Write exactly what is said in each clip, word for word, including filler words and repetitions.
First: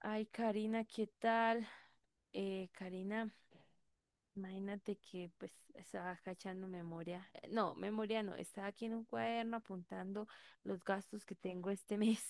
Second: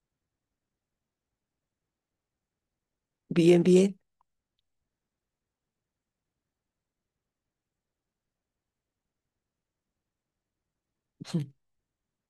Ay, Karina, ¿qué tal? Eh, Karina, Bien, bien. imagínate que pues estaba cachando memoria, eh, no, memoria no, estaba aquí en un cuaderno apuntando los gastos que tengo este mes,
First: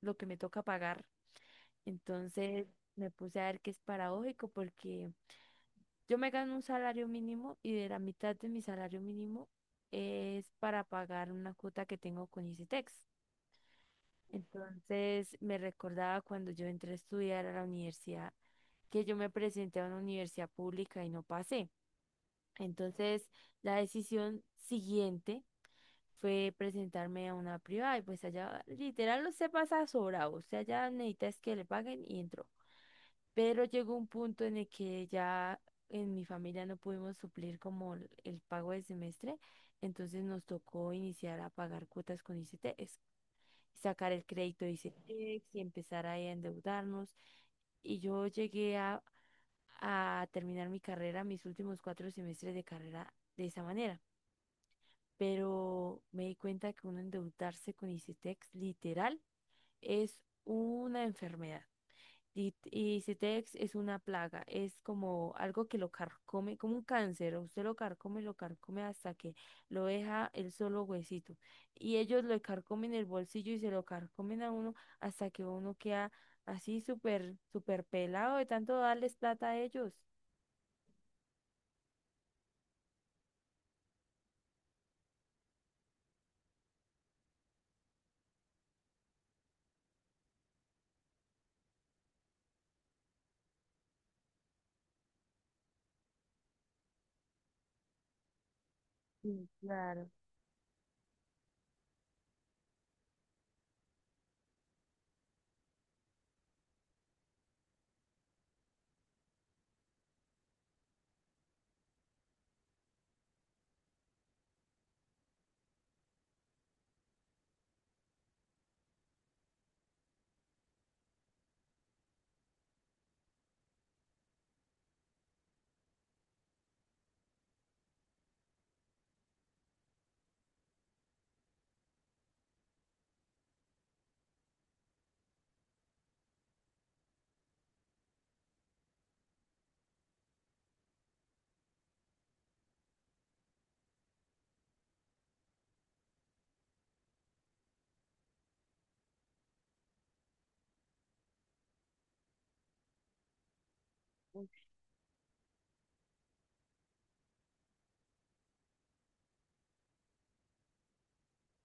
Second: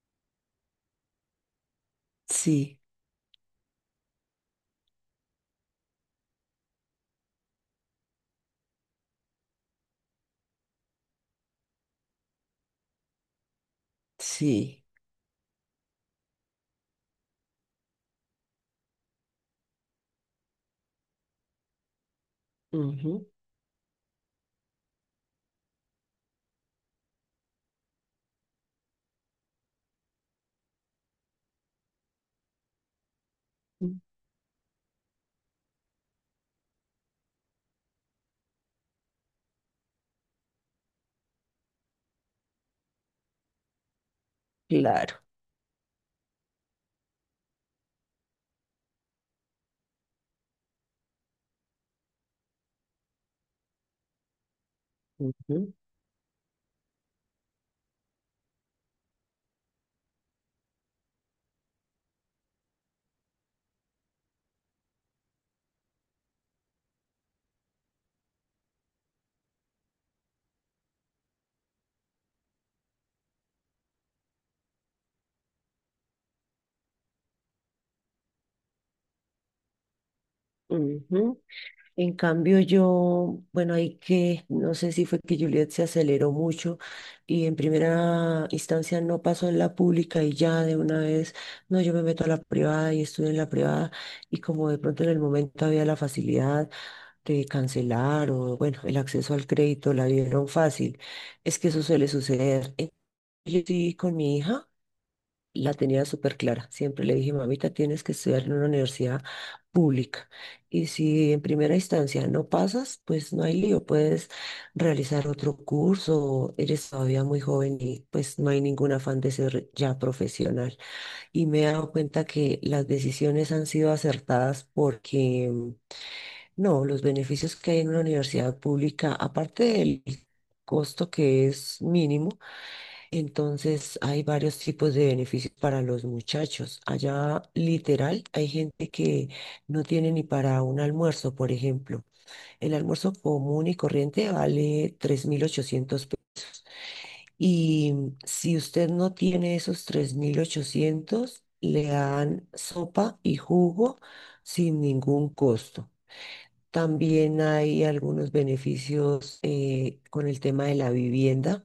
lo que me toca pagar. Entonces Sí, me puse a ver que es paradójico porque yo me gano un salario mínimo y de la mitad de mi salario mínimo es para pagar una cuota que tengo con Icitex. sí. Entonces me recordaba cuando yo entré a estudiar a la universidad que yo me presenté a una universidad pública y no pasé. Ujú. Entonces la decisión siguiente fue presentarme a una privada y pues allá literal usted pasa sobrado, usted allá necesitas que le paguen y entró. Pero llegó Mm. un punto en el que ya en mi familia no pudimos suplir como el el pago del semestre, entonces nos tocó iniciar a pagar cuotas con I C T, sacar el crédito de Claro. Icetex y empezar ahí a endeudarnos. Y yo llegué a, a terminar mi carrera, mis últimos cuatro semestres de carrera de esa manera. Ujú. Pero me di cuenta que uno endeudarse con Icetex literal es una enfermedad. Y, y Citex es una plaga, es como algo que lo carcome, como un cáncer, usted lo carcome, lo carcome hasta que lo deja el solo huesito. Y ellos lo carcomen el bolsillo y se lo carcomen a uno hasta que uno queda así súper, súper pelado de tanto darles plata a ellos. Ujú. En cambio, yo, bueno, hay que, no sé si fue que Juliet se aceleró mucho y en primera instancia no pasó en la pública y ya de una vez, no, yo me meto a la privada y estudio en la privada y como de pronto en el momento había la facilidad de cancelar o, bueno, el acceso al Sí, crédito la claro. vieron fácil. Es que eso suele suceder. Entonces, yo sí, con mi hija. La tenía súper clara. Siempre le dije, mamita, tienes que estudiar en una universidad pública. Y si en primera instancia no pasas, pues no hay lío. Puedes realizar otro curso. Eres todavía muy joven y pues no hay ningún afán de ser ya profesional. Y me he dado cuenta que las decisiones han sido acertadas porque, mm, no, los beneficios que hay en una universidad pública, aparte del costo que es mínimo, entonces hay varios tipos de beneficios para los muchachos. Allá literal hay gente que no tiene ni para un almuerzo, por ejemplo. El almuerzo común y corriente vale tres mil ochocientos pesos. Y si usted no tiene esos tres mil ochocientos le dan sopa y jugo sin ningún costo. También hay algunos beneficios eh, con el tema de la vivienda,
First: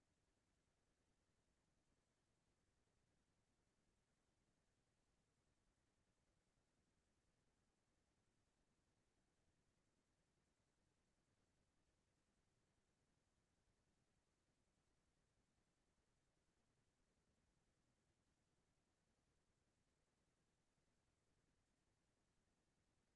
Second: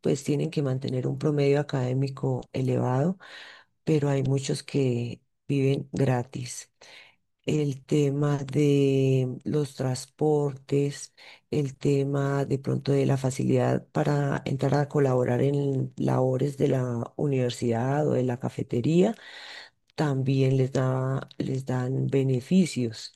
pues tienen que mantener un promedio académico elevado, pero hay muchos que viven gratis. El tema de los transportes, el tema de pronto de la facilidad para entrar a colaborar en labores de la universidad o de la cafetería, también les da, les dan beneficios.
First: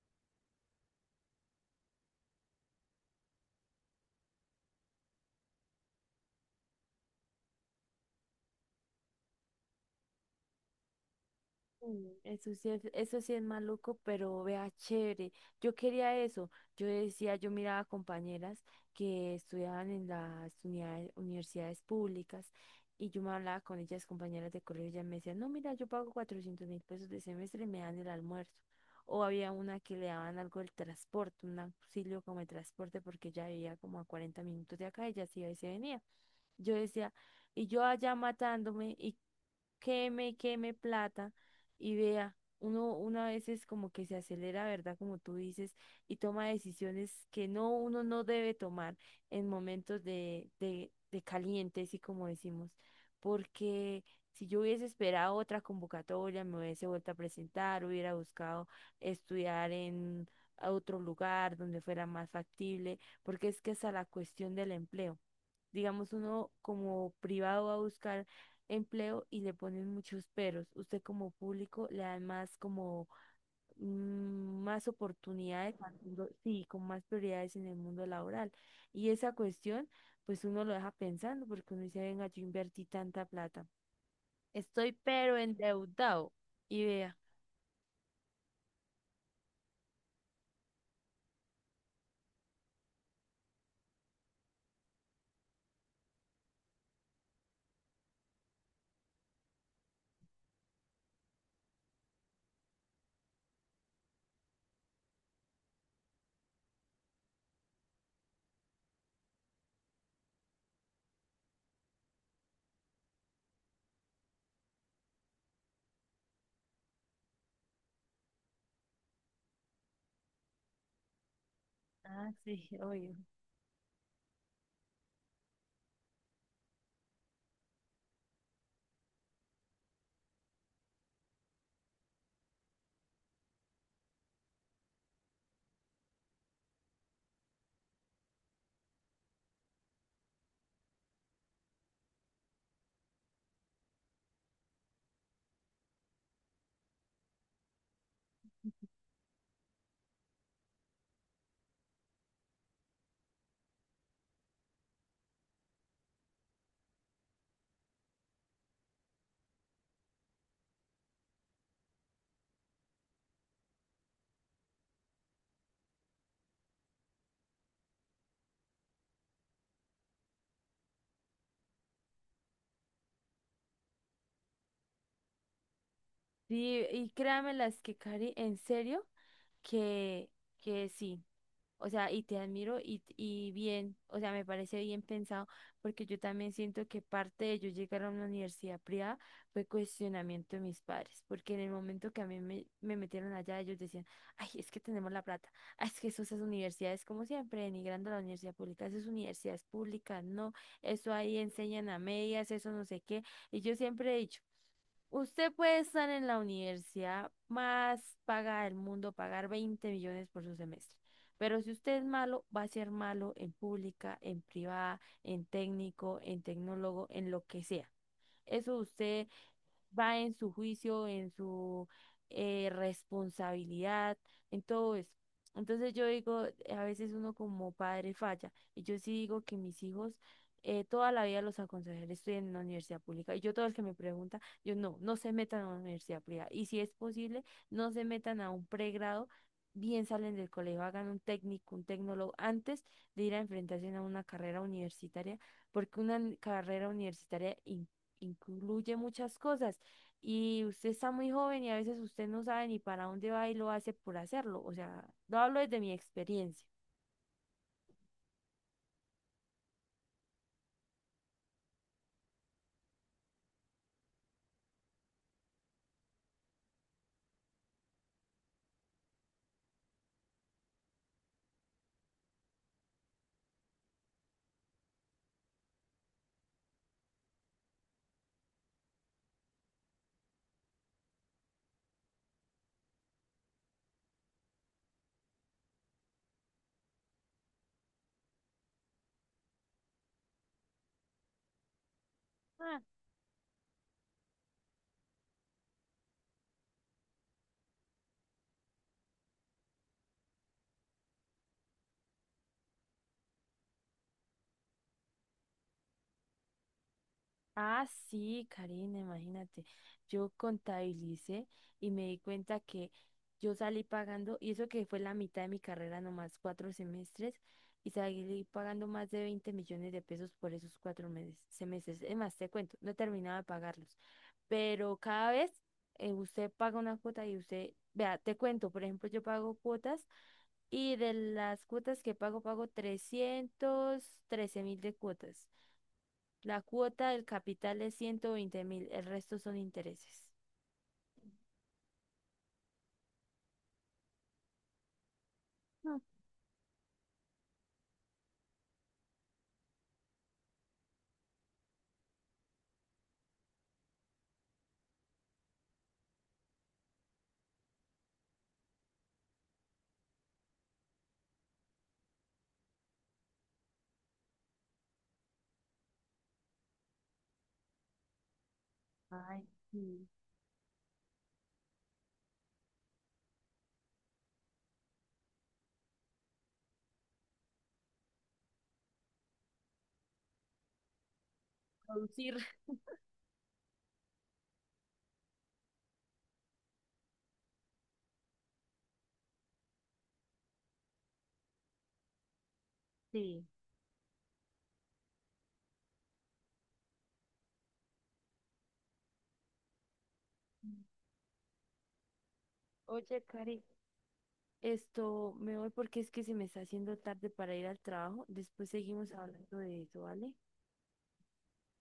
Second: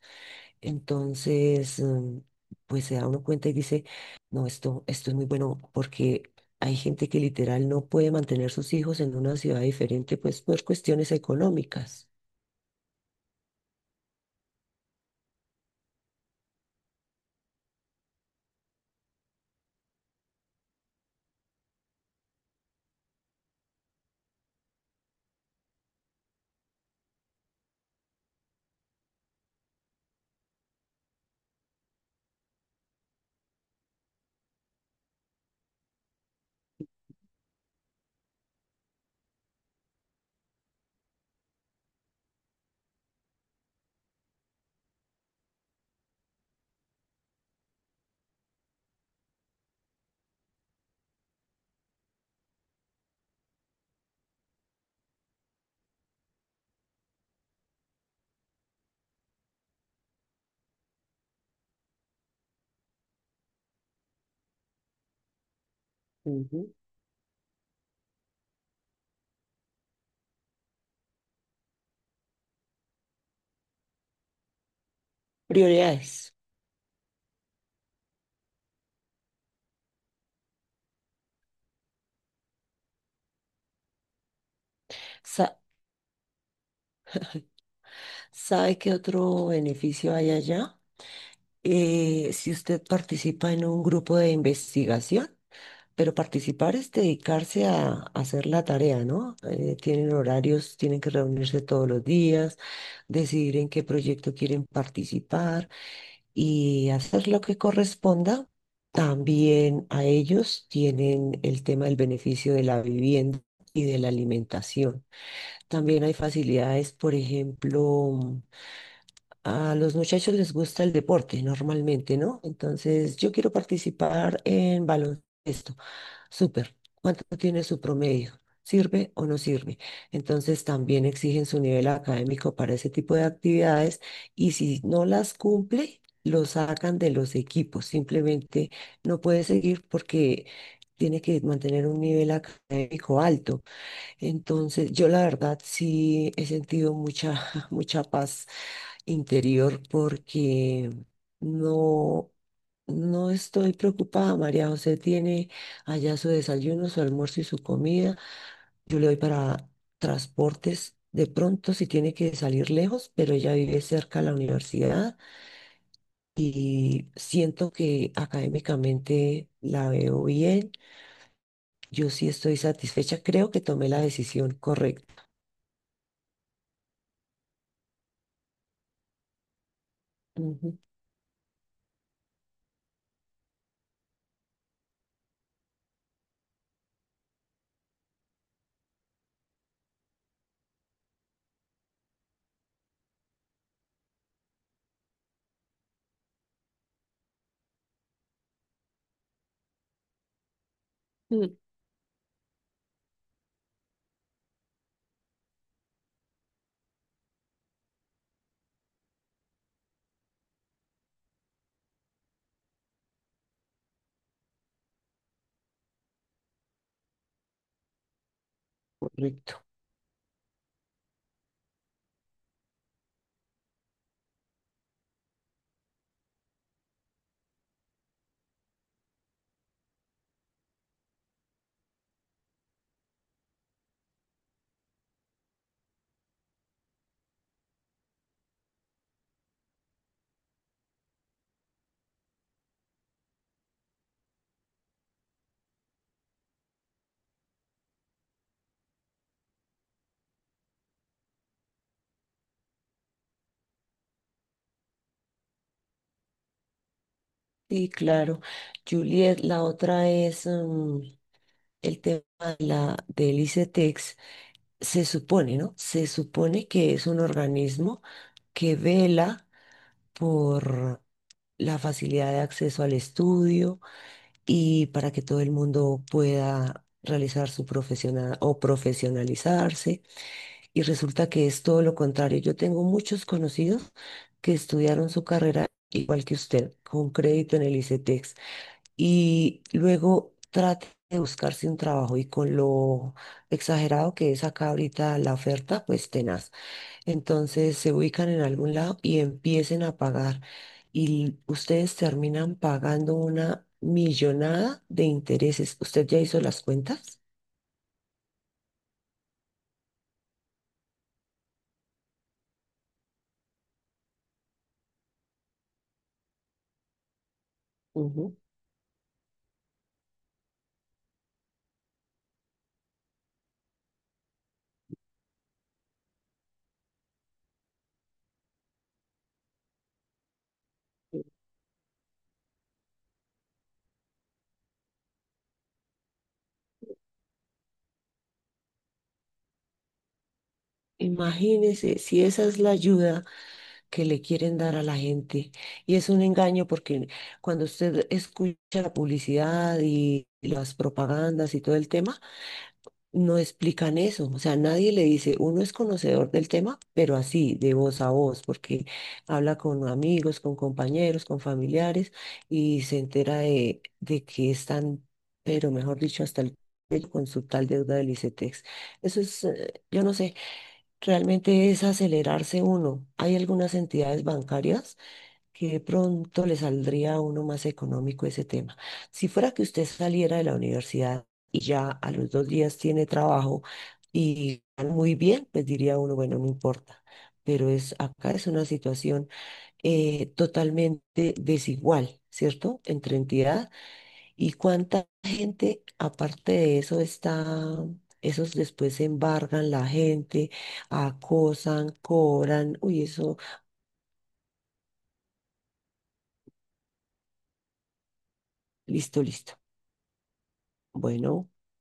Entonces, mm, pues se da uno cuenta y dice, no, esto, esto es muy bueno porque hay gente que literal no puede mantener sus hijos en una ciudad diferente, pues por cuestiones económicas. Mm, eso sí es, eso sí es maluco, pero vea, chévere. Yo quería eso. Yo decía, yo miraba compañeras que estudiaban en las unidades- universidades públicas y yo me hablaba con ellas, compañeras de colegio, y ellas me decían, no, mira, yo pago cuatrocientos mil pesos de semestre y me dan el almuerzo. O había una que le daban algo del transporte, un auxilio como el transporte, porque ella vivía como a cuarenta minutos de acá, ella se iba y se venía. Yo decía, y yo allá matándome y queme y queme plata y vea, uno, uno a veces como que se acelera, ¿verdad? Como tú dices, y toma decisiones que no, uno no debe tomar en momentos de, de, de calientes, y como decimos, porque si yo hubiese esperado otra convocatoria, me hubiese vuelto a presentar, hubiera buscado estudiar en a otro lugar donde fuera más factible, porque es que esa es la cuestión del empleo. Digamos, uno Ujú. como privado va a buscar empleo y le ponen muchos peros. Usted como público le dan más como mm, más oportunidades, al mundo- Prioridades. sí, con más prioridades en el mundo laboral. Y esa cuestión, pues uno lo deja pensando porque uno dice, venga, yo invertí tanta plata. Estoy pero Sa- endeudado. Y vea. ¿Sabe qué otro beneficio hay allá? Eh, si usted participa en un grupo de investigación, pero participar es dedicarse a, a hacer la tarea, ¿no? Eh, tienen horarios, tienen que reunirse todos los días, decidir en qué proyecto quieren participar y hacer lo que corresponda. También a ellos tienen el tema del beneficio de la vivienda y de la alimentación. También hay facilidades, por ejemplo, a los muchachos les gusta el deporte normalmente, Ah, ¿no? sí, obvio. Entonces, yo quiero participar en baloncesto. Súper. ¿Cuánto tiene su promedio? ¿Sirve o no sirve? Entonces también exigen su nivel académico para ese tipo de actividades y, si no las cumple, lo sacan de los equipos. Simplemente no puede seguir porque tiene que mantener un nivel académico alto. Entonces, yo la verdad sí he sentido mucha, mucha paz interior, porque no, no estoy preocupada. María José tiene allá su desayuno, su almuerzo y su comida. Yo le doy para transportes de pronto si tiene que salir lejos, pero ella vive cerca de la universidad y siento que académicamente la veo bien. Yo sí estoy satisfecha. Creo que tomé la decisión correcta. Sí, y créanme las que, Cari, en serio, que, Ujú. que sí. O sea, y te admiro y, y bien, o sea, me parece bien pensado, porque yo también siento que parte de yo llegar a una universidad privada fue cuestionamiento de mis padres, porque en el momento que a mí me, me metieron allá, ellos decían, ay, es que tenemos la plata, ay, es que eso, esas universidades, como siempre, denigrando a la universidad pública, esas universidades públicas, no, eso ahí Mm. enseñan a medias, eso no sé qué, y yo siempre he dicho, usted puede estar en la universidad más paga del mundo, pagar veinte millones por su semestre. Pero si usted es malo, va a ser malo en pública, en privada, en técnico, en tecnólogo, en lo que sea. Eso usted Correcto. va en su juicio, en su eh, responsabilidad, en todo eso. Entonces yo digo, a veces uno como padre falla. Y yo sí digo que mis hijos eh, toda la vida los aconsejaré, estoy en una universidad pública. Y yo todo el que me pregunta, yo no, no se metan a una universidad privada. Y si es posible, no se metan a un pregrado. Bien salen del colegio, hagan un técnico, un tecnólogo, antes de ir a enfrentarse a una carrera universitaria, porque una carrera universitaria in- incluye muchas cosas. Y usted está muy joven y a veces usted no sabe ni para dónde va y lo hace por hacerlo. O sea, lo hablo desde mi experiencia. Sí, claro. Juliet, la otra es, mm, el tema de la, del ICETEX, se supone, ¿no? Se supone que es un organismo que vela por la facilidad de acceso al estudio y para que todo el mundo pueda realizar su profesional o profesionalizarse. Y resulta que es todo lo contrario. Yo tengo muchos conocidos que estudiaron su carrera igual que usted, con crédito en el ICETEX, y luego trate de buscarse un trabajo y, con Ah, lo exagerado que es acá ahorita la oferta, pues tenaz. Entonces se ubican en algún lado y empiecen a pagar y ustedes terminan pagando una millonada de intereses. ¿Usted ya hizo las cuentas? Ah, sí, Karina, imagínate. Yo contabilicé y me di cuenta que yo salí pagando, y eso que fue la mitad de mi carrera, nomás cuatro semestres, y Ujú. salí pagando más de veinte millones de pesos por esos cuatro meses, semestres. Es más, te cuento, no terminaba de pagarlos. Pero cada vez eh, usted paga una cuota y usted, vea, te cuento, por ejemplo, yo pago cuotas. Y de las cuotas que pago, pago trescientos trece mil de cuotas. La cuota del capital es ciento veinte mil, el resto son intereses. Imagínese si esa es la ayuda que le quieren dar a la gente. Y Mm. es un engaño porque cuando usted escucha la publicidad y las propagandas y todo el tema, no explican eso, o sea, nadie le dice, uno es conocedor del tema, pero así, de voz a voz, porque habla con amigos, con compañeros, con familiares y se entera de, de que están, pero mejor dicho, hasta el cuello con su tal deuda del ICETEX. Eso es, Ay, eh, yo sí. no sé, realmente es acelerarse uno. Hay algunas entidades bancarias que de pronto le saldría a uno más económico ese tema. Si fuera que usted saliera de la universidad y ya a los Producir. dos días tiene trabajo y gana muy bien, pues diría uno, bueno, no importa. Pero es, acá es una situación eh, totalmente desigual, ¿cierto? Entre Sí. entidad y cuánta gente, aparte de eso, está... Esos después embargan la gente, acosan, cobran, uy, Oye, eso, Cari, esto, me voy porque es que se me está haciendo tarde para ir al trabajo. Después seguimos listo, listo. hablando de eso, ¿vale? Bueno.